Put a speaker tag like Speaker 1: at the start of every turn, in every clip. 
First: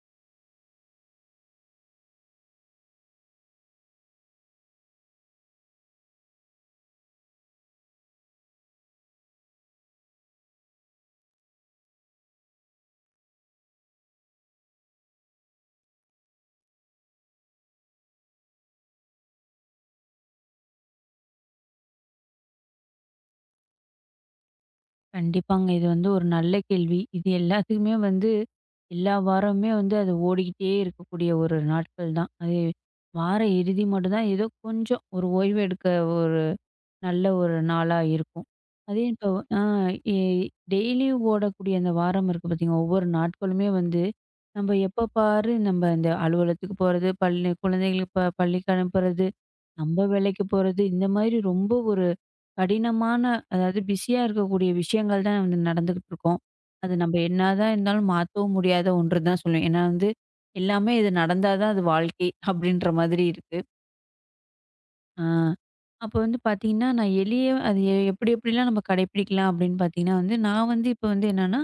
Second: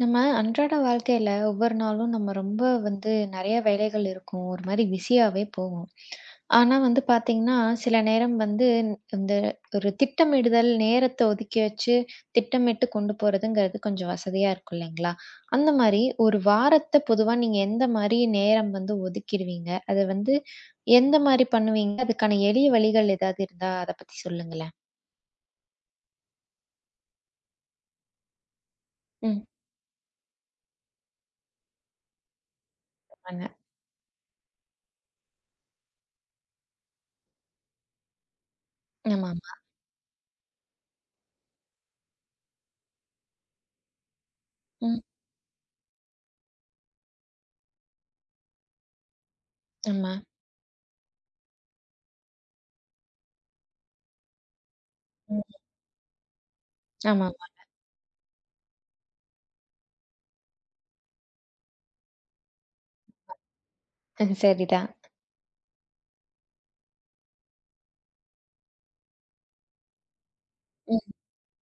Speaker 1: நம்ம அன்றாட வாழ்க்கையில ஒவ்வொரு நாளும் நம்ம ரொம்ப வந்து நிறைய வேலைகள் இருக்கும். ஒரு மாரி பிஸியாவே போகும். ஆனா வந்து பார்த்தீங்கன்னா, சில நேரம் வந்து இந்த ஒரு திட்டமிடுதல் நேரத்த ஒதுக்கி வச்சு திட்டமிட்டு கொண்டு போறதுங்கிறது கொஞ்சம் வசதியா இருக்கும் இல்லைங்களா? அந்த மாரி ஒரு வாரத்த பொதுவா நீங்க எந்த மாரி நேரம் வந்து ஒதுக்கிடுவீங்க? அத வந்து எந்த மாரி பண்ணுவீங்க? அதுக்கான எளிய வழிகள் ஏதாவது இருந்தா அத பத்தி சொல்லுங்களேன்?
Speaker 2: கண்டிப்பாங்க. இது வந்து ஒரு நல்ல கேள்வி. இது எல்லாத்துக்குமே வந்து எல்லா
Speaker 1: ம்.
Speaker 2: வாரமுமே வந்து அது ஓடிக்கிட்டே இருக்கக்கூடிய ஒரு நாட்கள் தான். அது வார
Speaker 1: ஆமா.
Speaker 2: இறுதி மட்டும் தான் ஏதோ கொஞ்சம் ஒரு ஓய்வு எடுக்க ஒரு நல்ல ஒரு நாளா இருக்கும். அதே இப்போ
Speaker 1: ஆமாமா.
Speaker 2: ஆ எ டெய்லியும் ஓடக்கூடிய அந்த வாரம் இருக்கு பார்த்தீங்க, ஒவ்வொரு நாட்களுமே வந்து நம்ம
Speaker 1: ம்.
Speaker 2: எப்ப பாரு நம்ம இந்த அலுவலகத்துக்கு போறது, பள்ளி குழந்தைகளுக்கு பள்ளிக்கு அனுப்புறது, நம்ம
Speaker 1: ஆமா.
Speaker 2: வேலைக்கு போறது, இந்த மாதிரி ரொம்ப ஒரு கடினமான அதாவது பிஸியா இருக்கக்கூடிய விஷயங்கள் தான்
Speaker 1: ம்.
Speaker 2: வந்து நடந்துகிட்டு இருக்கும். அது நம்ம
Speaker 1: ஆமாமா.
Speaker 2: என்னதான் இருந்தாலும் மாத்தவும் முடியாத ஒன்று தான் சொல்லுவேன். ஏன்னா வந்து எல்லாமே இது நடந்தா தான் அது வாழ்க்கை அப்படின்ற மாதிரி இருக்கு.
Speaker 1: சரிதான்.
Speaker 2: ஆ அப்போ வந்து பார்த்தீங்கன்னா, நான் எளிய அது எப்படி எப்படிலாம் நம்ம கடைப்பிடிக்கலாம் அப்படின்னு பார்த்தீங்கன்னா வந்து, நான் வந்து இப்போ வந்து என்னன்னா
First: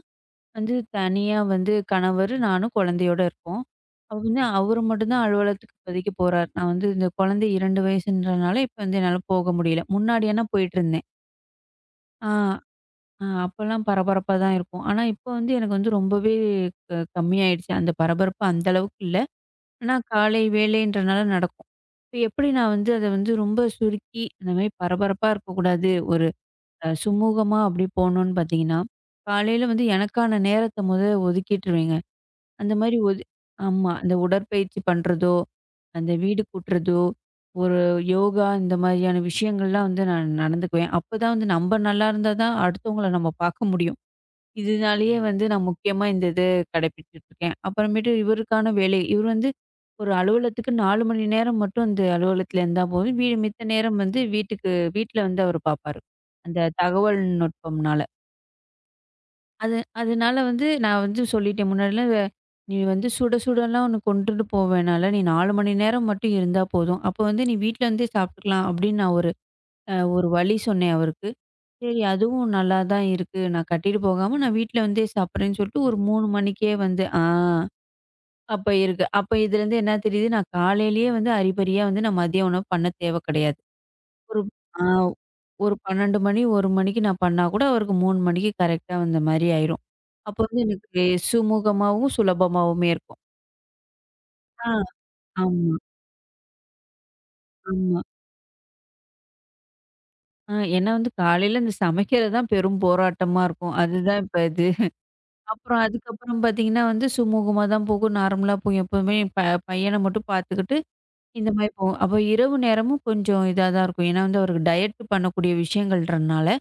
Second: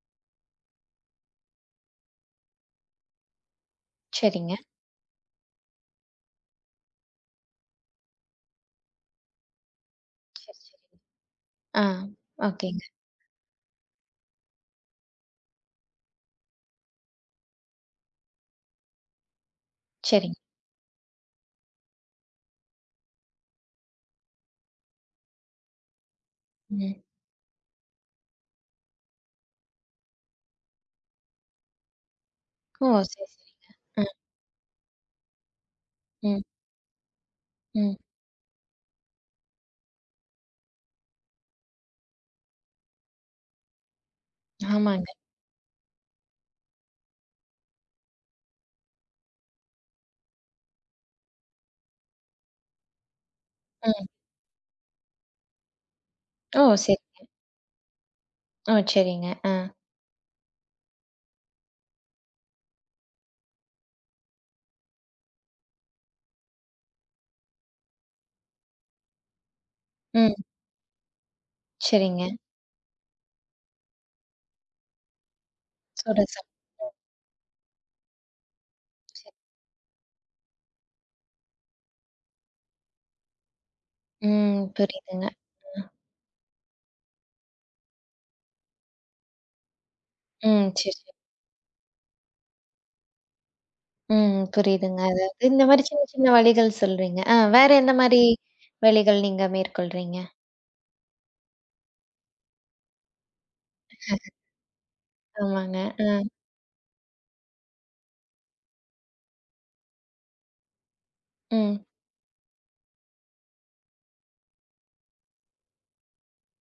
Speaker 2: வந்து தனியா வந்து கணவர், நானும் குழந்தையோட இருக்கோம். அப்ப வந்து
Speaker 1: சரிங்க.
Speaker 2: அவரு மட்டும் தான் அலுவலகத்துக்கு இப்போதைக்கு போறாரு. நான் வந்து இந்த குழந்தை 2 வயசுன்றனால, இப்ப வந்து என்னால போக முடியல. முன்னாடி ஆனா
Speaker 1: சரி, சரி.
Speaker 2: போயிட்டுருந்தேன்.
Speaker 1: ஆ.
Speaker 2: ஆ,
Speaker 1: ஓகேங்க.
Speaker 2: அ அப்பலாம் பரபரப்பா தான் இருக்கும். ஆனா இப்ப வந்து எனக்கு வந்து ரொம்பவே கம்மியாயிடுச்சு. அந்த பரபரப்பு அந்த அளவுக்கு இல்ல. ஆனா
Speaker 1: சரிங்க.
Speaker 2: காலை வேலைன்றனால நடக்கும். இப்ப எப்படி நான் வந்து அத வந்து ரொம்ப சுருக்கி, அந்த மாரி பரபரப்பா இருக்கக்கூடாது. ஒரு
Speaker 1: ம்.
Speaker 2: சுமூகமா அப்படி போணும்னு பார்த்தீங்கன்னா, காலையில வந்து எனக்கான நேரத்த ஒதுக்கிட்டுருவேங்க. அந்த
Speaker 1: ஓ!
Speaker 2: மாரி
Speaker 1: சரி, சரிங்க.
Speaker 2: ஆமா.
Speaker 1: அ,
Speaker 2: அந்த உடற்பயிற்சி பண்றதோ, அந்த வீடு
Speaker 1: ம்,
Speaker 2: கூட்டுறதோ, ஒரு
Speaker 1: ம்.
Speaker 2: யோகா இந்த மாதிரியான விஷயங்கள்லாம் வந்து நான் நடந்துக்குவேன். அப்பதான் வந்து நம்ம நல்லா இருந்தா தான் அடுத்தவங்கள நம்ம பார்க்க முடியும்.
Speaker 1: ஆமாங்க.
Speaker 2: இதனாலேயே வந்து நான் முக்கியமா இந்த இது கடைப்பிடிச்சுட்டுருக்கேன். அப்புறமேட்டு இவருக்கான வேலை இவர் வந்து ஒரு அலுவலகத்துக்கு 4 மணி நேரம் மட்டும் அந்த அலுவலகத்துல இருந்தா போதும். மித்த நேரம்
Speaker 1: ம்.
Speaker 2: வந்து வீட்டுக்கு வீட்ல வந்து அவர் பார்ப்பாரு.
Speaker 1: ஓ!
Speaker 2: அந்த
Speaker 1: சரி.
Speaker 2: தகவல் நுட்பம்னால.
Speaker 1: ஓ! சரிங்க. ஆ.
Speaker 2: அது அதனால வந்து நான் வந்து சொல்லிட்டேன் முன்னாடிலாம், நீ வந்து சுட சுடலாம் ஒண்ணு கொண்டுட்டு போ வேணாம்ல. நீ 4 மணி நேரம் மட்டும் இருந்தா போதும். அப்போ வந்து நீ வீட்ல இருந்தே சாப்பிட்டுக்கலாம்." அப்படின்னு நான் ஒரு ஒரு
Speaker 1: ம்.
Speaker 2: வழி சொன்னேன் அவருக்கு. சரி
Speaker 1: சரிங்க.
Speaker 2: அதுவும் நல்லா தான் இருக்கு. நான் கட்டிட்டு போகாம நான் வீட்ல வந்தே சாப்பிடுறேன்னு சொல்லிட்டு ஒரு
Speaker 1: சுட
Speaker 2: 3
Speaker 1: சாப்
Speaker 2: மணிக்கே
Speaker 1: ம்.
Speaker 2: வந்து அப்ப இருக்கு. அப்ப
Speaker 1: சரி.
Speaker 2: இதுலேருந்து என்ன தெரியுது? நான் காலையிலேயே வந்து அரிபரியா வந்து நான் மதிய உணவு பண்ண தேவை கிடையாது. ஒரு
Speaker 1: ம்.
Speaker 2: ஆ
Speaker 1: புரியுதுங்க.
Speaker 2: ஒரு
Speaker 1: ம்.
Speaker 2: 12 மணி, 1 மணிக்கு நான் பண்ணா கூட அவருக்கு 3 மணிக்கு கரெக்ட்டா வந்த மாரி ஆயிரும். அப்போ வந்து
Speaker 1: ம். சரி,
Speaker 2: எனக்கு
Speaker 1: சரி.
Speaker 2: சுமூகமாவும், சுலபமாவுமே இருக்கும்.
Speaker 1: ம்.
Speaker 2: ஆ.
Speaker 1: புரியுதுங்க. அதாவது இந்த
Speaker 2: ஆமா,
Speaker 1: மாரி சின்ன சின்ன வழிகள் சொல்றீங்க. ஆ வேற எந்த
Speaker 2: ஆமா.
Speaker 1: மாரி வழிகள் நீங்க மேற்கொள்றீங்க?
Speaker 2: ஏன்னா வந்து காலையில இந்த சமைக்கிறது தான் பெரும் போராட்டமா இருக்கும். அதுதான் இப்ப இது.
Speaker 1: ஆமாங்க.
Speaker 2: அப்புறம்
Speaker 1: ஆ.
Speaker 2: அதுக்கப்புறம் பார்த்தீங்கன்னா வந்து சுமூகமா தான் போகும். நார்மலா போகும். எப்பவுமே என் பையன மட்டும் பார்த்துக்கிட்டு இந்த மாரி
Speaker 1: ம்.
Speaker 2: போகும். அப்போ இரவு நேரமும் கொஞ்சம் இதா தான் இருக்கும். ஏன்னா வந்து அவருக்கு டயட் பண்ணக்கூடிய விஷயங்கள்ன்றனால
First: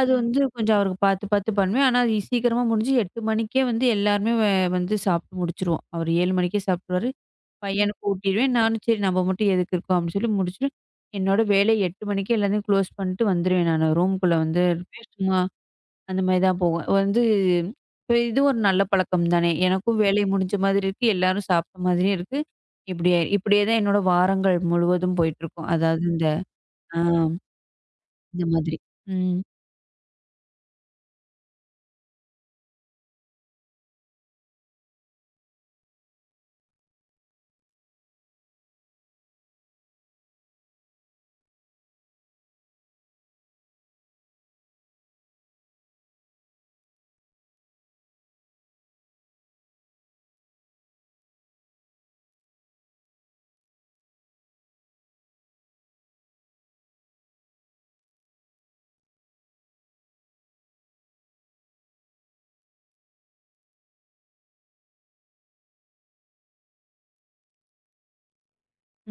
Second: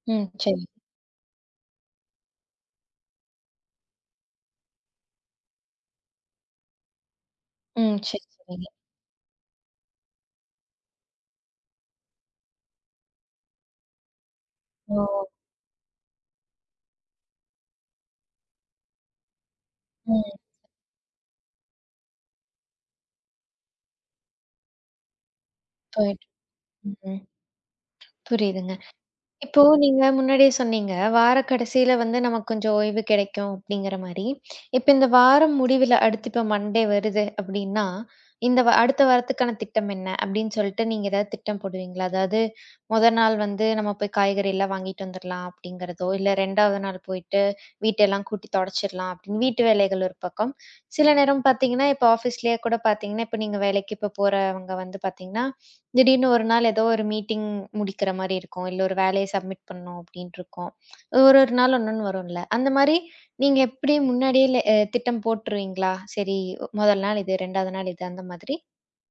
Speaker 2: அது ம்.
Speaker 1: ம்.
Speaker 2: வந்து
Speaker 1: சரி.
Speaker 2: கொஞ்சம் அவருக்கு பார்த்து பார்த்து பண்ணுவேன். ஆனா, அது சீக்கிரமா முடிஞ்சு 8 மணிக்கே வந்து எல்லாருமே வந்து சாப்பிட்டு முடிச்சுருவோம். அவர் 7 மணிக்கே சாப்பிட்டுருவாரு. ம்.
Speaker 1: ம்.
Speaker 2: பையனுக்கு
Speaker 1: சரி,
Speaker 2: ஊட்டிருவேன்.
Speaker 1: சரிங்க.
Speaker 2: நானும் சரி நம்ம மட்டும் எதுக்கு இருக்கோம் அப்படின்னு சொல்லி முடிச்சுட்டு, என்னோட வேலை 8 மணிக்கே எல்லாத்தையும் க்ளோஸ் பண்ணிட்டு வந்துருவேன் நானு. ரூமுக்குள்ள வந்து இருப்பேன்.
Speaker 1: ஓ!
Speaker 2: சும்மா அந்த மாரி தான் போவேன். வந்து இப்ப இது ஒரு நல்ல பழக்கம் தானே! எனக்கும் வேலை
Speaker 1: ம்.
Speaker 2: முடிஞ்ச மாதிரி இருக்கு. எல்லாரும் சாப்பிட்ட மாதிரியும் இருக்கு. இப்படியே இப்படியே தான் என்னோட வாரங்கள் முழுவதும் போயிட்டுருக்கும். அதாவது இந்த
Speaker 1: போயிட்டு
Speaker 2: ஆ
Speaker 1: ம்.
Speaker 2: இந்த
Speaker 1: புரியுதுங்க.
Speaker 2: மாதிரி. ம்.
Speaker 1: இப்போ நீங்க முன்னாடியே சொன்னீங்க, வார கடைசியில வந்து நமக்கு கொஞ்சம் ஓய்வு கிடைக்கும் அப்படிங்கிற மாரி. இப்ப இந்த வாரம் முடிவில அடுத்து இப்ப மண்டே வருது அப்படின்னா, இந்த வ அடுத்த வாரத்துக்கான திட்டம் என்ன? அப்படின்னு சொல்லிட்டு நீங்க ஏதாவது திட்டம் போடுவீங்களா? அதாவது முதல் நாள் வந்து நம்ம போய் காய்கறிலாம் வாங்கிட்டு வந்துரலாம் அப்படிங்கிறதோ, இல்ல 2வது நாள் போயிட்டு வீட்டெல்லாம் கூட்டி தொடச்சிடலாம் அப்படின்னு வீட்டு வேலைகள் ஒரு பக்கம். சில நேரம் பார்த்தீங்கன்னா, இப்ப ஆஃபீஸ்லயே கூட பார்த்தீங்கன்னா, இப்ப நீங்க வேலைக்கு இப்ப போறவங்க வந்து பார்த்தீங்கன்னா, திடீர்னு ஒரு நாள் ஏதோ ஒரு மீட்டிங் முடிக்கிற மாரி இருக்கும். இல்ல ஒரு வேலைய சப்மிட் பண்ணணும் அப்டின்ட்டு இருக்கும். ஒரு ஒரு நாள் ஒன்னொன்னு வரும்ல. அந்த மாரி நீங்க எப்டி முன்னாடியே ல அ திட்டம் போட்டுருவீங்களா? சரி, முதல் நாள் இது, 2வது நாள் இது அந்த மாதிரி?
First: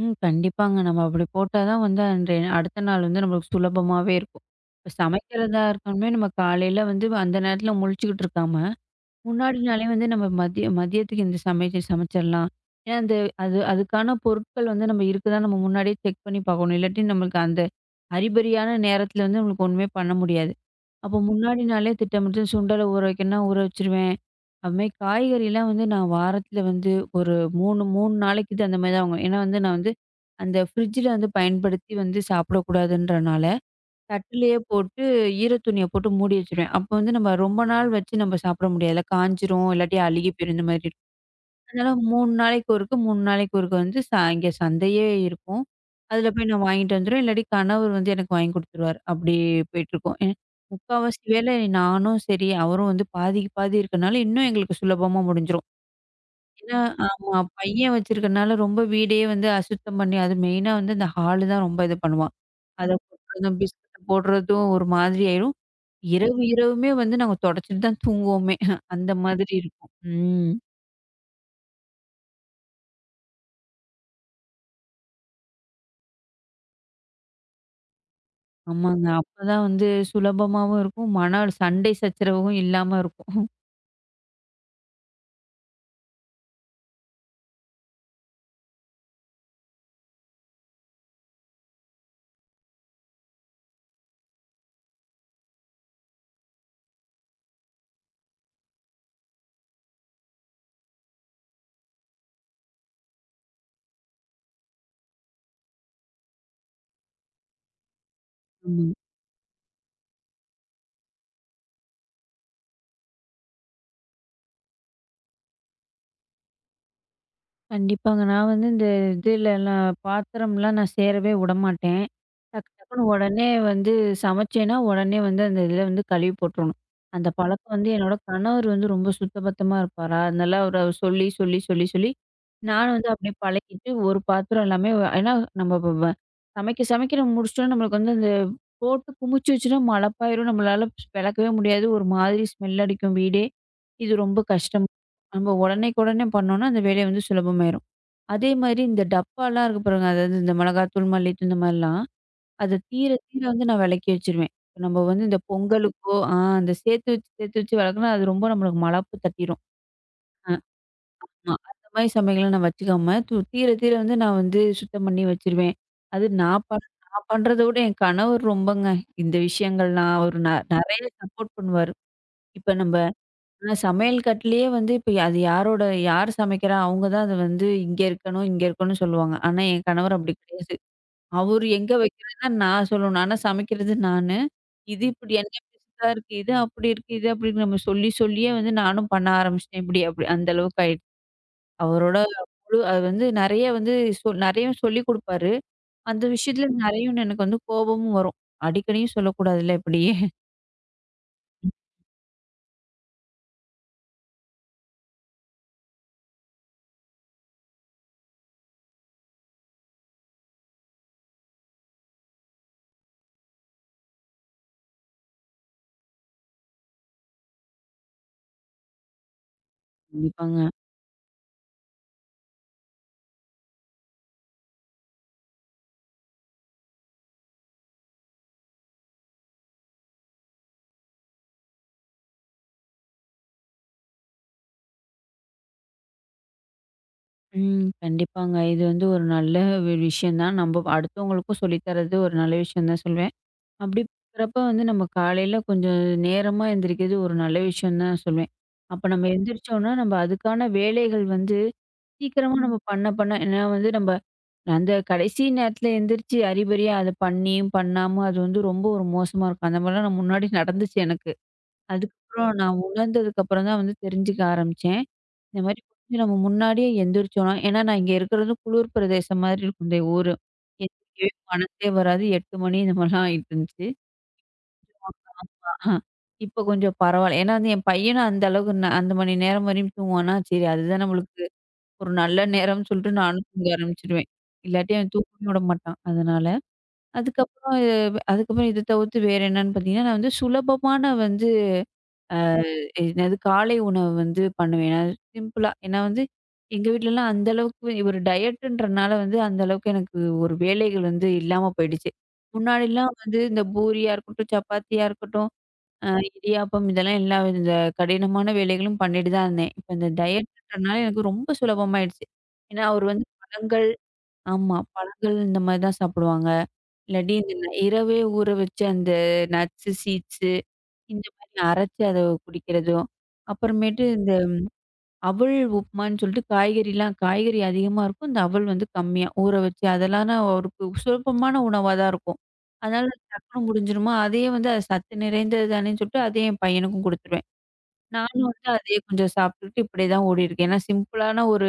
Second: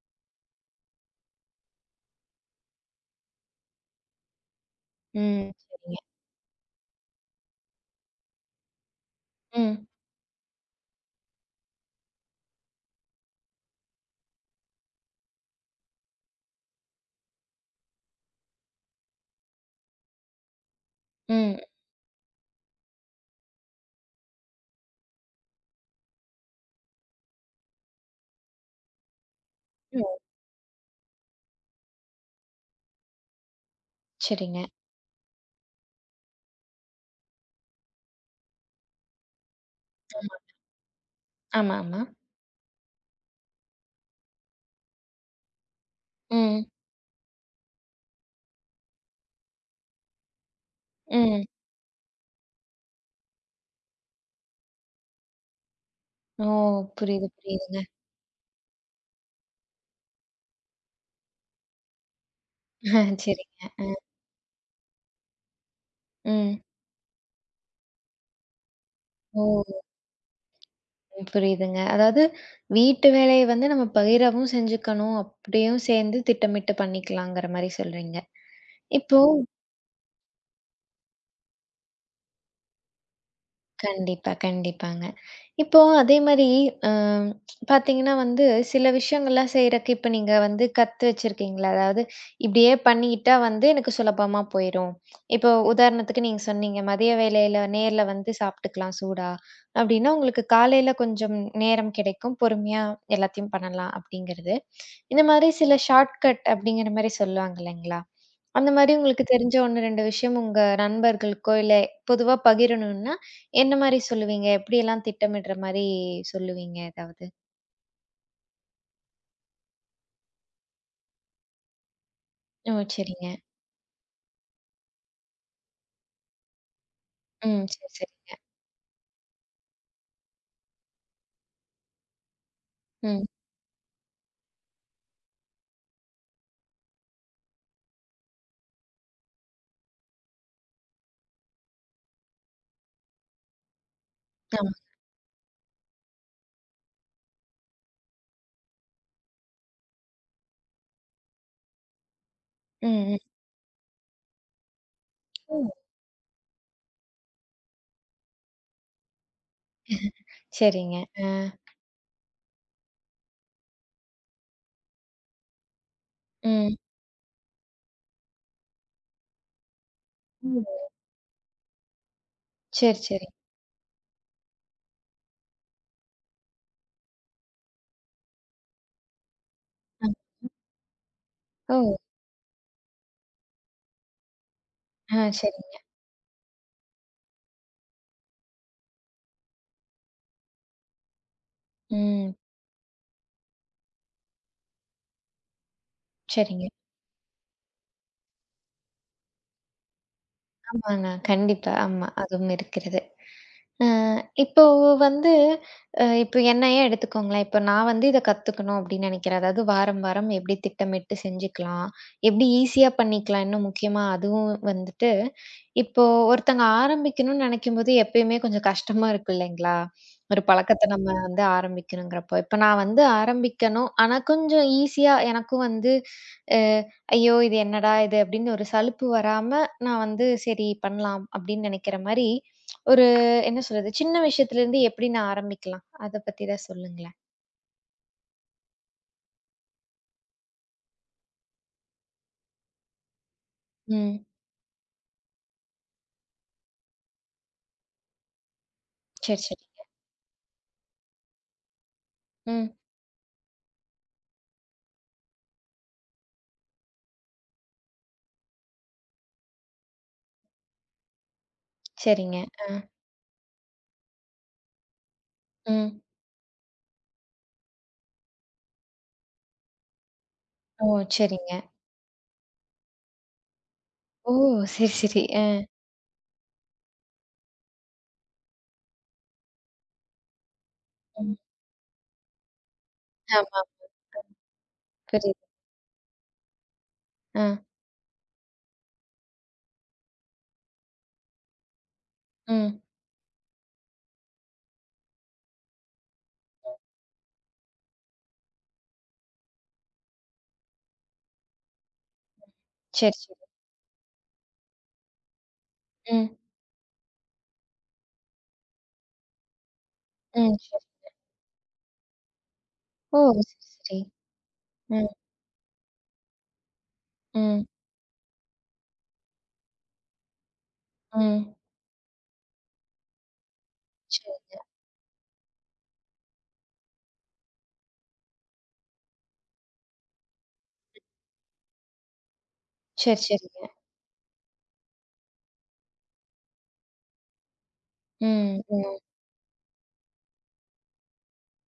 Speaker 2: ம். கண்டிப்பாங்க. நம்ம அப்படி போட்டா தான் வந்து அன்றைய அடுத்த நாள் வந்து நம்மளுக்கு சுலபமாவே இருக்கும். இப்ப
Speaker 1: ம்.
Speaker 2: சமைக்கிறதா
Speaker 1: சரிங்க.
Speaker 2: இருக்கணுமே நம்ம காலையில வந்து அந்த நேரத்துல முழிச்சுக்கிட்டு இருக்காம, முன்னாடி
Speaker 1: ம்.
Speaker 2: நாளே வந்து நம்ம மதிய மதியத்துக்கு இந்த சமைச்சு சமைச்சிடலாம். ஏன்னா அந்த அது அதுக்கான பொருட்கள் வந்து நம்ம இருக்குதா நம்ம முன்னாடியே செக் பண்ணி பார்க்கணும். இல்லாட்டி நம்மளுக்கு அந்த அரிபரியான நேரத்துல வந்து நம்மளுக்கு ஒண்ணுமே பண்ண முடியாது. அப்போ
Speaker 1: ம்.
Speaker 2: முன்னாடி நாளே திட்டமிட்டு சுண்டலை ஊற வைக்கணும்னா ஊற வச்சுருவேன். அதுமாரி காய்கறிலாம் வந்து நான் வாரத்தில வந்து ஒரு 3, 3 நாளைக்கு இது அந்த மாரி தான் ஆகும். ஏன்னா வந்து நான் வந்து
Speaker 1: ஓ!
Speaker 2: அந்த ஃப்ரிட்ஜில வந்து பயன்படுத்தி வந்து சாப்பிடக்கூடாதுன்றனால, தட்டிலேயே
Speaker 1: சரிங்க.
Speaker 2: போட்டு ஈர துணிய போட்டு மூடி வச்சுருவேன். அப்போ வந்து நம்ம ரொம்ப நாள் வச்சு நம்ம சாப்பிட முடியாதுல்ல. காஞ்சிரும் இல்லாட்டி அழுகி
Speaker 1: ஆமா.
Speaker 2: போயிரும் இந்த மாதிரி.
Speaker 1: ஆமா,
Speaker 2: அதனால
Speaker 1: ஆமா.
Speaker 2: 3 நாளைக்கு ஒருக்க, 3 நாளைக்கு ஒருக்க வந்து இங்க சந்தையே இருக்கும். அதில போய் நான்
Speaker 1: ம்.
Speaker 2: வாங்கிட்டு வந்துருவேன். இல்லாட்டி கணவர் வந்து எனக்கு வாங்கி குடுத்துருவாரு. அப்படி போயிட்டுருக்கும். முக்காவாசி
Speaker 1: ம்.
Speaker 2: வேலை நானும் சரி, அவரும் வந்து பாதிக்கு பாதி இருக்கனால, இன்னும் எங்களுக்கு சுலபமா முடிஞ்சிரும்.
Speaker 1: ஓ!
Speaker 2: ஏன்னா
Speaker 1: புரியுது,
Speaker 2: ஆமா.
Speaker 1: புரியுதுங்க.
Speaker 2: பையன் வச்சிருக்கனால ரொம்ப வீடே வந்து அசுத்தம் பண்ணி, அது மெயினா வந்து இந்த ஹாலு தான் ரொம்ப இது பண்ணுவான். அத கொட்டுறதும்,
Speaker 1: சரிங்க. அ.
Speaker 2: பிஸ்கட்ட போடுறதும் ஒரு மாதிரி ஆயிரும். இரவு
Speaker 1: ம்.
Speaker 2: இரவுமே வந்து நாங்க தொடச்சிட்டு தான் தூங்குவோமே! அந்த
Speaker 1: ஓ!
Speaker 2: மாதிரி இருக்கும். ம்.
Speaker 1: ம், புரியுதுங்க. அதாவது வீட்டு வேலைய வந்து நம்ம பகிரவும் செஞ்சுக்கணும். அப்டியும் சேர்ந்து திட்டமிட்டு பண்ணிக்கலாங்கிற மாரி சொல்றீங்க.
Speaker 2: ஆமாங்க.
Speaker 1: இப்போ
Speaker 2: அப்பதான் வந்து சுலபமாவும் இருக்கும். மன சண்டை சச்சரவும் இல்லாம இருக்கும்.
Speaker 1: கண்டிப்பா, கண்டிப்பாங்க. இப்போ அதே மாரி அ பார்த்தீங்கன்னா வந்து, சில விஷயங்கள்லாம் செய்றக்கு இப்ப நீங்க வந்து கத்து வச்சிருக்கீங்களா? அதாவது இப்படியே பண்ணிக்கிட்டா வந்து எனக்கு சுலபமா போயிரும். இப்போ உதாரணத்துக்கு நீங்க சொன்னீங்க, "மதிய வேளையில நேர்ல வந்து சாப்பிட்டுக்கலாம் சூடா." அப்படின்னா உங்களுக்கு காலையில கொஞ்சம் நேரம் கிடைக்கும். பொறுமையா எல்லாத்தையும் பண்ணலாம் அப்படிங்கிறது. இந்த மாரி சில ஷார்ட்கட் அப்படிங்கிற மாரி சொல்லுவாங்க இல்லைங்களா? அந்த
Speaker 2: ஆமா.
Speaker 1: மாரி உங்களுக்கு தெரிஞ்ச 1, 2 விஷயம் உங்க நண்பர்களுக்கோ, இல்ல பொதுவா பகிரணும்னா, என்ன மாரி சொல்லுவீங்க? எப்படியெல்லாம் திட்டமிடுற மாரி சொல்லுவீங்க ஏதாவது?
Speaker 2: கண்டிப்பாங்க. நான் வந்து இந்த இதுலலாம் பாத்திரம்லாம் நான் சேரவே விடமாட்டேன். டக்கு
Speaker 1: ஓ!
Speaker 2: டக்குன்னு
Speaker 1: சரிங்க.
Speaker 2: உடனே வந்து சமைச்சேன்னா, உடனே வந்து அந்த இதில வந்து கழுவி போட்டுறணும். அந்த
Speaker 1: ம்.
Speaker 2: பழக்கம் வந்து
Speaker 1: சரி,
Speaker 2: என்னோட
Speaker 1: சரிங்க.
Speaker 2: கணவர் வந்து ரொம்ப சுத்தபத்தமா இருப்பாரா, அதனால அவரு சொல்லி நான் வந்து
Speaker 1: ம்.
Speaker 2: அப்படியே பழகிட்டு ஒரு பாத்திரம் எல்லாமே வ- ஏன்னா நம்ம வ வ சமைக்க சமைக்க நம்ம முடிச்சுட்டோம்னா, நம்மளுக்கு வந்து அந்த போட்டு குமிச்சு வச்சுட்டா மலப்பாயிரும். நம்மளால விளக்கவே முடியாது. ஒரு மாதிரி ஸ்மெல் அடிக்கும் வீடே. இது ரொம்ப
Speaker 1: ஆமா.
Speaker 2: கஷ்டம். நம்ம உடனேக்கு உடனே பண்ணோம்னா, அந்த வேலைய வந்து சுலபமாயிரும். அதே மாரி இந்த டப்பாலாம் இருக்கு பாருங்க. அதாவது இந்த மிளகாத்தூள், மல்லித்தூள் இந்த மாரிலாம். அது
Speaker 1: ம்,
Speaker 2: தீர
Speaker 1: ம்.
Speaker 2: தீர வந்து நான் விலக்கி வச்சுருவேன். இப்ப நம்ம வந்து இந்த பொங்கலுக்கோ அந்த சேர்த்து வச்சு சேர்த்து வச்சு வளர்க்கனா, அது ரொம்ப நம்மளுக்கு மலாப்பு தட்டிரும்.
Speaker 1: ம். சரிங்க. ஆ.
Speaker 2: ஆமா. அந்த மாரி சமயங்கள்ல நான் வச்சுக்காம, தீர தீர வந்து நான் வந்து சுத்தம் பண்ணி வச்சுருவேன். அது
Speaker 1: ம்.
Speaker 2: நான் பண்றத விட என் கணவர் ரொம்பங்க இந்த விஷயங்கள்லாம் அவரு
Speaker 1: ம்.
Speaker 2: நெறைய சப்போர்ட் பண்ணுவாரு. இப்ப நம்ப
Speaker 1: சரி, சரி.
Speaker 2: ஆனா சமையல் கட்டுலயே வந்து இப்ப அது யாரோட யார் சமைக்கிறா? அவங்க தான் அது வந்து இங்க இருக்கணும், இங்க இருக்கணும்னு சொல்லுவாங்க. ஆனா என்
Speaker 1: அ.
Speaker 2: கணவர் அப்படி கிடையாது. அவரு எங்க
Speaker 1: ஓ!
Speaker 2: வைக்கிறதுன்னா நான் சொல்லணும். ஆனா சமைக்கிறது நானு. இது
Speaker 1: ஆ
Speaker 2: இப்படி என்ன
Speaker 1: சரிங்க.
Speaker 2: பெருசா இருக்கு, இது அப்படி இருக்கு, இது அப்படின்னு நம்ம சொல்லி சொல்லியே வந்து நானும் பண்ண ஆரம்பிச்சுட்டேன். இப்படி அப்படி அந்த அளவுக்கு ஆயிடுச்சு. அவரோட
Speaker 1: ம்.
Speaker 2: முழு அது வந்து நெறைய வந்து நெறைய சொல்லிக் குடுப்பாரு. அந்த
Speaker 1: சரிங்க.
Speaker 2: விஷயத்துல நெறைய எனக்கு வந்து கோபமும் வரும். அடிக்கடியும் சொல்லக்கூடாதுல்ல இப்படி.
Speaker 1: ஆமாங்க. கண்டிப்பா. ஆமா. அதுவும் இருக்கிறது. அ இப்போ வந்து அ இப்போ என்னையே எடுத்துக்கோங்களேன். இப்போ நான் வந்து இத கத்துக்கணும் அப்படின்னு நினைக்கிறேன். அதாவது வாரம், வாரம் எப்படி திட்டமிட்டு செஞ்சுக்கலாம்? எப்படி ஈஸியா பண்ணிக்கலாம்? இன்னும் முக்கியமா அதுவும் வந்துட்டு, இப்போ ஒருத்தங்க ஆரம்பிக்கணும்னு நினைக்கும்போது எப்பயுமே கொஞ்சம் கஷ்டமா இருக்கும் இல்லைங்களா? ஒரு
Speaker 2: கண்டிப்பாங்க.
Speaker 1: பழக்கத்த நம்ம வந்து ஆரம்பிக்கணுங்கிறப்போ. இப்ப நான் வந்து ஆரம்பிக்கணும். ஆனா கொஞ்சம் ஈஸியா எனக்கும் வந்து, அ ஐயோ! இது என்னடா இது அப்படின்னு ஒரு சலுப்பு வராம நான் வந்து சரி பண்ணலாம் அப்படின்னு நினைக்கிற மாரி, ஒரு என்ன சொல்றது? சின்ன விஷயத்துலேருந்து எப்படி நான் ஆரம்பிக்கலாம்? அத பத்தி தான் சொல்லுங்களேன்.
Speaker 2: ம். கண்டிப்பாங்க. இது வந்து ஒரு நல்ல ஒரு விஷயம் தான். நம்ப அடுத்தவங்களுக்கும் சொல்லி தர்றது ஒரு நல்ல விஷயம் தான் சொல்வேன். அப்படி
Speaker 1: ம்.
Speaker 2: இருக்கிறப்ப வந்து நம்ம காலையில கொஞ்சம் நேரமா எந்திரிக்கிறது ஒரு நல்ல விஷயம் தான் சொல்வேன். அப்ப நம்ம
Speaker 1: சரி, சரி.
Speaker 2: எந்திரிச்சோம்னா, நம்ம அதுக்கான வேலைகள் வந்து சீக்கிரமா ம்.
Speaker 1: ம்.
Speaker 2: நம்ம பண்ண பண்ண ஏன்னா வந்து நம்ம அந்த கடைசி நேரத்துல எந்திரிச்சு, அரிபரியா அத பண்ணியும் பண்ணாம அது வந்து ரொம்ப ஒரு மோசமா இருக்கும். அந்த மாதிரிலாம் நான் முன்னாடி நடந்துச்சு எனக்கு.
Speaker 1: சரிங்க.
Speaker 2: அதுக்கப்புறம்
Speaker 1: ஆ.
Speaker 2: நான் உணர்ந்ததுக்கு அப்புறம் தான் வந்து தெரிஞ்சுக்க ஆரம்பிச்சேன். இந்த மாரி
Speaker 1: ம்.
Speaker 2: கொஞ்சம் நம்ம முன்னாடியே எந்திரிச்சோம்னா ஏன்னா நான் இங்க இருக்கிறது குளிர் பிரதேசம் மாதிரி இருக்கும் இந்த ஊரு.
Speaker 1: ஓ!
Speaker 2: எந்திரிக்கவே
Speaker 1: சரிங்க.
Speaker 2: மனசே வராது 8 மணி இந்த மாரிலாம் ஆயிட்டு இருந்துச்சு.
Speaker 1: ஓ! சரி, சரி. ஆ.
Speaker 2: ஆ இப்போ கொஞ்சம் பரவாயில்ல. ஏன்னா வந்து என் பையனும் அந்த அளவுக்கு அந்த மணி நேரம் வரையும் தூங்குவானா, சரி அதுதான்
Speaker 1: ம்.
Speaker 2: நம்மளுக்கு ஒரு நல்ல நேரம்னு சொல்லிட்டு நானும்
Speaker 1: ஆமா.
Speaker 2: தூங்க ஆரம்பிச்சுருவேன். இல்லாட்டி அவன்
Speaker 1: புரியுது.
Speaker 2: தூங்கவே விட மாட்டான். அதனால
Speaker 1: ஆ.
Speaker 2: அதுக்கப்புறம் அதுக்கப்புறம் இத தவிர்த்து வேற என்னன்னு பார்த்தீங்கன்னா, நான் வந்து சுலபமான வந்து அ
Speaker 1: ம்.
Speaker 2: என்னது காலை உணவு வந்து பண்ணுவேன். ஏன்னா சிம்பிளா. ஏன்னா வந்து
Speaker 1: ம்.
Speaker 2: எங்க வீட்லலாம் அந்த அளவுக்கு ஒரு டயட்டுன்றனால வந்து அந்த அளவுக்கு எனக்கு ஒரு வேலைகள் வந்து இல்லாம போயிடுச்சு. முன்னாடிலாம்
Speaker 1: சரி,
Speaker 2: வந்து
Speaker 1: சரி.
Speaker 2: இந்த பூரியா இருக்கட்டும், சப்பாத்தியா இருக்கட்டும்,
Speaker 1: ம்.
Speaker 2: இடியாப்பம் இதெல்லாம் எல்லா இந்த கடினமான வேலைகளும் பண்ணிட்டு தான் இருந்தேன். இப்ப இந்த
Speaker 1: ம். சரி.
Speaker 2: டயட்ன்றனால எனக்கு ரொம்ப சுலபமாயிடுச்சு. ஏன்னா அவரு
Speaker 1: ஓ!
Speaker 2: வந்து
Speaker 1: சரி,
Speaker 2: பழங்கள்
Speaker 1: சரி.
Speaker 2: ஆமா.
Speaker 1: ம்.
Speaker 2: பழங்கள் இந்த மாரி தான் சாப்பிடுவாங்க. இல்லாட்டி இந்த
Speaker 1: ம்.
Speaker 2: ந- இரவே ஊற வச்ச அந்த நட்ஸ், சீட்ஸ் இந்த
Speaker 1: ம்.
Speaker 2: மாரி அரைச்சு அத குடிக்கிறதும். அப்புறமேட்டு இந்த
Speaker 1: சரிங்க.
Speaker 2: அவல் உப்புமான்னு சொல்லிட்டு காய்கறிலாம் காய்கறி அதிகமா இருக்கும். இந்த அவல் வந்து கம்மியா ஊற வச்சு அதெல்லாம் அவருக்கு சுலபமான உணவா தான் இருக்கும். அதனால
Speaker 1: சரி,
Speaker 2: டக்குனு
Speaker 1: சரிங்க.
Speaker 2: முடிஞ்சிருமா, அதையே வந்து அது சத்து நிறைந்தது தானேன்னு சொல்லிட்டு அதையும் என் பையனுக்கும் குடுத்துருவேன். நானும்
Speaker 1: ம்.
Speaker 2: வந்து அதையே
Speaker 1: ம்.
Speaker 2: கொஞ்சம் சாப்பிட்டுட்டு இப்படியே தான் ஓடிருக்கேன். ஏன்னா சிம்பிளான ஒரு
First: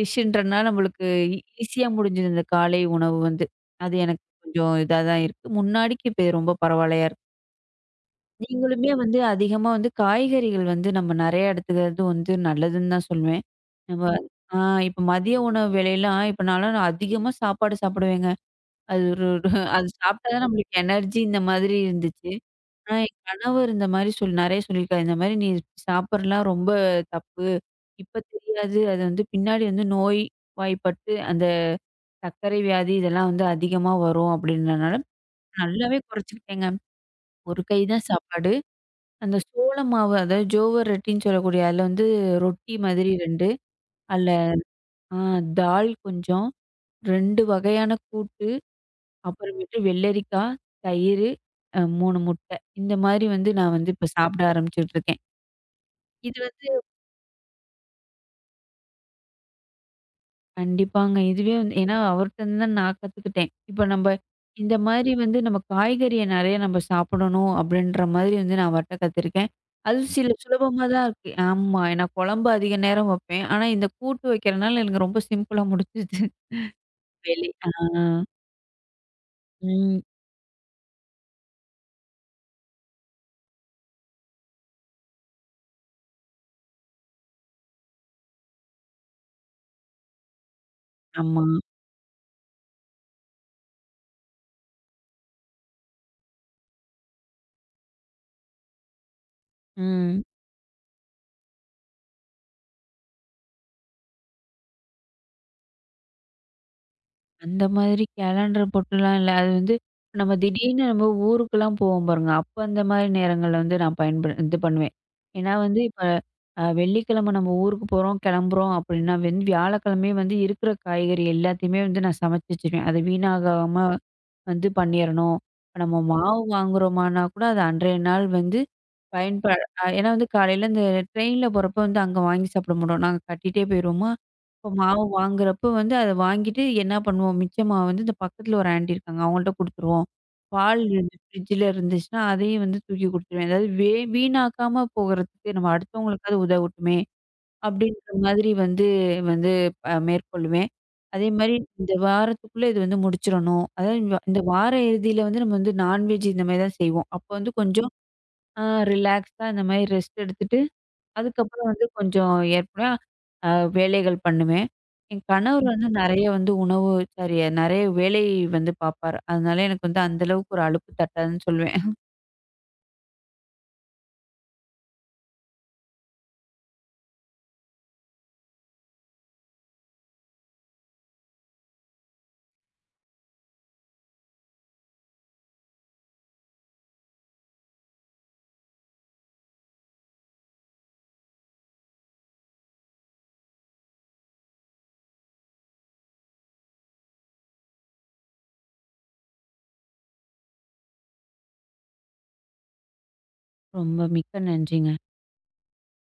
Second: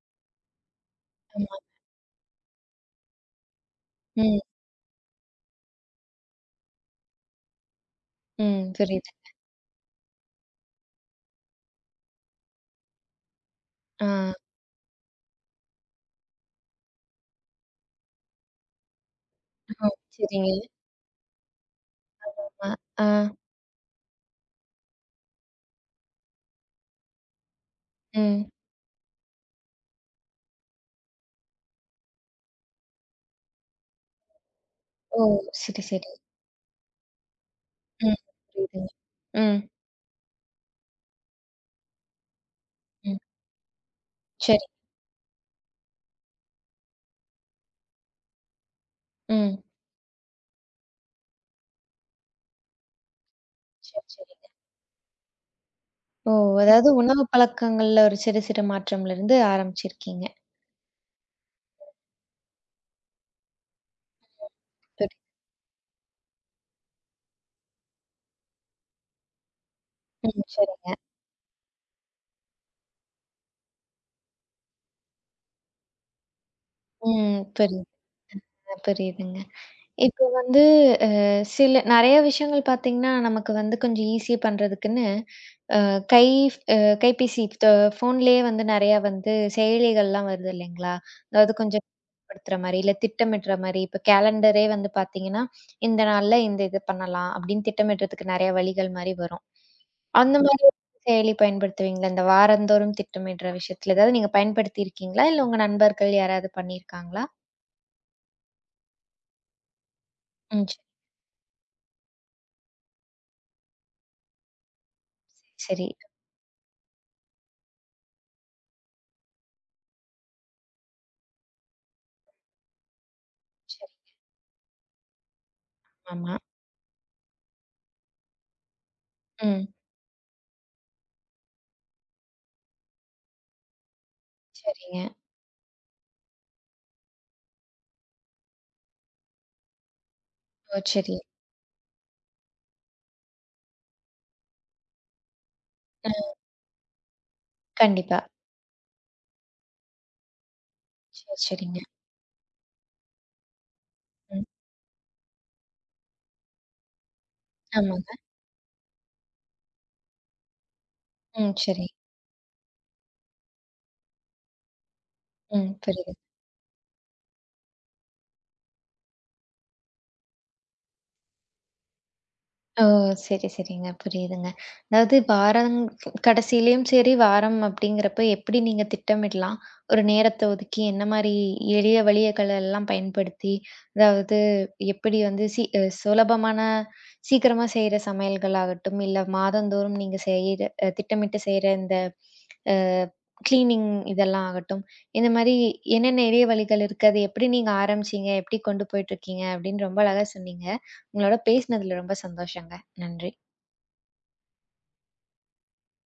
Speaker 2: டிஷ்ன்றனால நம்மளுக்கு
Speaker 1: ஆமா.
Speaker 2: ஈஸியா முடிஞ்சது இந்த காலை உணவு வந்து. அது எனக்கு
Speaker 1: ம்.
Speaker 2: கொஞ்சம் இதா தான் இருக்கு. முன்னாடிக்கு இப்ப ரொம்ப பரவாயில்லையா இருக்கு.
Speaker 1: ம்.
Speaker 2: நீங்களுமே
Speaker 1: புரியுது.
Speaker 2: வந்து அதிகமா வந்து காய்கறிகள் வந்து நம்ம நெறைய எடுத்துக்கிறது வந்து நல்லதுன்னு தான் சொல்லுவேன். நம்ம
Speaker 1: ஆ.
Speaker 2: ஆ இப்ப மதிய உணவு வேளைலாம் இப்ப நான்லாம் நான் அதிகமா சாப்பாடு சாப்பிடுவேங்க. அது ஒரு ஒரு- அது
Speaker 1: ஓ!
Speaker 2: சாப்பிட்டா தான்
Speaker 1: சரிங்க.
Speaker 2: நம்மளுக்கு எனர்ஜி இந்த மாதிரி இருந்துச்சு.
Speaker 1: ஆமா.
Speaker 2: ஆனா
Speaker 1: ஆ.
Speaker 2: என் கணவர் இந்த மாரி சொல்லி நெறைய சொல்லியிருக்காரு. இந்த மாரி நீ சாப்பிடலாம் ரொம்ப தப்பு. இப்ப
Speaker 1: ம்.
Speaker 2: தெரியாது. அது வந்து பின்னாடி வந்து நோய் வாய்ப்பட்டு அந்த சர்க்கரை வியாதி இதெல்லாம் வந்து அதிகமா வரும் அப்படின்றனால
Speaker 1: ஓ! சரி,
Speaker 2: நல்லாவே
Speaker 1: சரி.
Speaker 2: குறைச்சுக்கிட்டேங்க. ஒரு கை தான்
Speaker 1: ம்.
Speaker 2: சாப்பாடு.
Speaker 1: புரியுதுங்க.
Speaker 2: அந்த
Speaker 1: ம்,
Speaker 2: சோள மாவு, அதாவது ஜோவர் ரொட்டின்னு சொல்லக்கூடிய, அதில வந்து ரொட்டி மாதிரி
Speaker 1: ம்.
Speaker 2: 2 அதில
Speaker 1: சரி.
Speaker 2: ஆ தால் கொஞ்சம், 2 வகையான கூட்டு,
Speaker 1: ம்.
Speaker 2: அப்புறமேட்டு வெள்ளரிக்கா, தயிரு, 3 முட்டை. இந்த மாரி வந்து நான் வந்து
Speaker 1: சரி,
Speaker 2: இப்ப சாப்பிட
Speaker 1: சரிங்க.
Speaker 2: ஆரம்பிச்சுட்டுருக்கேன்.
Speaker 1: ஓ!
Speaker 2: இது வந்து
Speaker 1: அதாவது உணவு பழக்கங்கள்ல ஒரு சிறு சிறு மாற்றம்லருந்து ஆரம்பிச்சிருக்கீங்க.
Speaker 2: கண்டிப்பாங்க. இதுவே வந்து ஏன்னா அவர்ட்டருந்து தான் நான் கத்துக்கிட்டேன். இப்ப நம்ப
Speaker 1: ம்.
Speaker 2: இந்த மாரி
Speaker 1: சரி.
Speaker 2: வந்து நம்ம காய்கறிய நெறைய நம்ம சாப்பிடணும் அப்படின்ற மாதிரி வந்து நான் அவர்ட்ட கத்துருக்கேன். அது சில
Speaker 1: ம்.
Speaker 2: சுலபமா
Speaker 1: சரிங்க.
Speaker 2: தான் இருக்கு. ஆமா. நான் குழம்பு அதிக நேரம் வைப்பேன். ஆனா இந்த கூட்டு வைக்கிறனால எனக்கு ரொம்ப சிம்பிளா முடிஞ்சுது.
Speaker 1: ம்.
Speaker 2: வேலை. ஆ.
Speaker 1: புரியுது, புரியுதுங்க.
Speaker 2: ம்.
Speaker 1: இப்போ வந்து அ சில நெறைய விஷயங்கள் பார்த்தீங்கன்னா, நமக்கு வந்து கொஞ்சம் ஈஸி பண்றதுக்குன்னு அ கை அ கைபேசி ஃபோன்லயே வந்து நெறையா வந்து செயலிகள்லாம் வருது இல்லைங்களா?
Speaker 2: ஆமா.
Speaker 1: அதாவது கொஞ்சம் படுத்துற மாரி, இல்ல திட்டமிடுற மாரி, இப்ப கேலண்டரே வந்து பார்த்தீங்கன்னா, இந்த நாள்ல இந்த இது பண்ணலாம் அப்படின்னு திட்டமிடுறதுக்கு நெறைய வழிகள் மாரி வரும்.
Speaker 2: ம்.
Speaker 1: அந்த மாரி செயலி பயன்படுத்துவீங்களா? இந்த வாரந்தோறும் திட்டமிடுற விஷயத்துல ஏதாவது நீங்க பயன்படுத்தி இருக்கீங்களா? இல்ல உங்க நண்பர்கள் யாராவது பண்ணியிருக்காங்களா?
Speaker 2: அந்த மாதிரி கேலண்டர் போட்டுலாம் இல்ல. அது வந்து நம்ம
Speaker 1: ம்.
Speaker 2: திடீர்னு நம்ம ஊருக்குலாம் போவோம் பாருங்க. அப்ப அந்த மாதிரி நேரங்கள்ல வந்து நான் இது பண்ணுவேன். ஏன்னா வந்து
Speaker 1: சரி, சரி.
Speaker 2: இப்ப வெள்ளிக்கிழமை நம்ம ஊருக்கு போறோம், கிளம்புறோம் அப்படின்னா வந்து வியாழக்கிழமையே வந்து இருக்கிற காய்கறி எல்லாத்தையுமே வந்து நான் சமைச்சு வச்சுருவேன். அது வீணாகாம
Speaker 1: சரி.
Speaker 2: வந்து பண்ணிறணும். இப்ப நம்ம
Speaker 1: ஆமா.
Speaker 2: மாவு வாங்குறோமான்னா கூட அது அன்றைய நாள் வந்து பயன்ப
Speaker 1: ம்.
Speaker 2: அ ஏன்னா வந்து காலையில இந்த ட்ரெயின்ல போறப்போ வந்து அங்க வாங்கி சாப்பிட மாட்டோம். நாங்க கட்டிட்டே போயிருவோமா, இப்போ மாவு
Speaker 1: சரிங்க.
Speaker 2: வாங்குறப்போ வந்து அத வாங்கிட்டு என்ன பண்ணுவோம், மிச்ச மாவு வந்து இந்த பக்கத்துல ஒரு ஆன்டி இருக்காங்க. அவங்கள்ட்ட குடுத்துருவோம்.
Speaker 1: ஓ!
Speaker 2: பால் இருந்து
Speaker 1: சரி.
Speaker 2: ஃப்ரிட்ஜ்ல இருந்துச்சுன்னா, அதையும் வந்து தூக்கி குடுத்துருவேன். அதாவது வீணாக்காம போகறதுக்கு நம்ம
Speaker 1: அ
Speaker 2: அடுத்தவங்களுக்காவது உதவட்டுமே! அப்படின்ற
Speaker 1: கண்டிப்பா.
Speaker 2: மாதிரி வந்து வந்து மேற்கொள்வேன்.
Speaker 1: சரி,
Speaker 2: அதேமாரி
Speaker 1: சரிங்க.
Speaker 2: இந்த வாரத்துக்குள்ள இது வந்து முடிச்சிரணும். அதாவது இந்த வா- இந்த
Speaker 1: ம்.
Speaker 2: வார இறுதியில வந்து நம்ம வந்து நான்வெஜ் இந்த மாரி தான் செய்வோம். அப்போ வந்து கொஞ்சம்
Speaker 1: ஆமாங்க.
Speaker 2: அ ரிலாக்ஸா இந்த மாரி ரெஸ்ட் எடுத்துட்டு,
Speaker 1: ம்.
Speaker 2: அதுக்கப்புறம் வந்து
Speaker 1: சரி.
Speaker 2: கொஞ்சம் ஏற்பனா அ வேலைகள் பண்ணுவேன். என் கணவர்
Speaker 1: ம்.
Speaker 2: ம். வந்து
Speaker 1: புரியுது.
Speaker 2: நெறைய வந்து உணவு சாரி நெறைய வேலை வந்து பார்ப்பாரு. அதனால எனக்கு வந்து அந்த அளவுக்கு ஒரு அலுப்பு தட்டாதுன்னு சொல்லுவேன்.
Speaker 1: ஓ! சரி, சரிங்க. புரியுதுங்க. அதாவது வாரம் கடைசியிலயும் சரி, வாரம் அப்படிங்கிறப்ப எப்படி நீங்க திட்டமிடலாம்? ஒரு நேரத்த ஒதுக்கி என்ன மாரி எளிய வழிகள எல்லாம் பயன்படுத்தி, அதாவது எப்படி வந்து சி அ சுலபமான சீக்கிரமா செய்ற சமையல்கள் ஆகட்டும், இல்ல மாதந்தோறும் நீங்க செய்ற அ திட்டமிட்டு செய்ற இந்த அ கிளீனிங் இதெல்லாம் ஆகட்டும். இந்த மாரி என்னென்ன எளிய வழிகள் இருக்கு? அது எப்படி நீங்க ஆரம்பிச்சீங்க? எப்படி கொண்டு போயிட்டுருக்கீங்க? அப்படின்னு ரொம்ப அழகா சொன்னீங்க. உங்களோட பேசினதுல ரொம்ப சந்தோஷங்க. நன்றி.
Speaker 2: ரொம்ப மிக்க நன்றிங்க.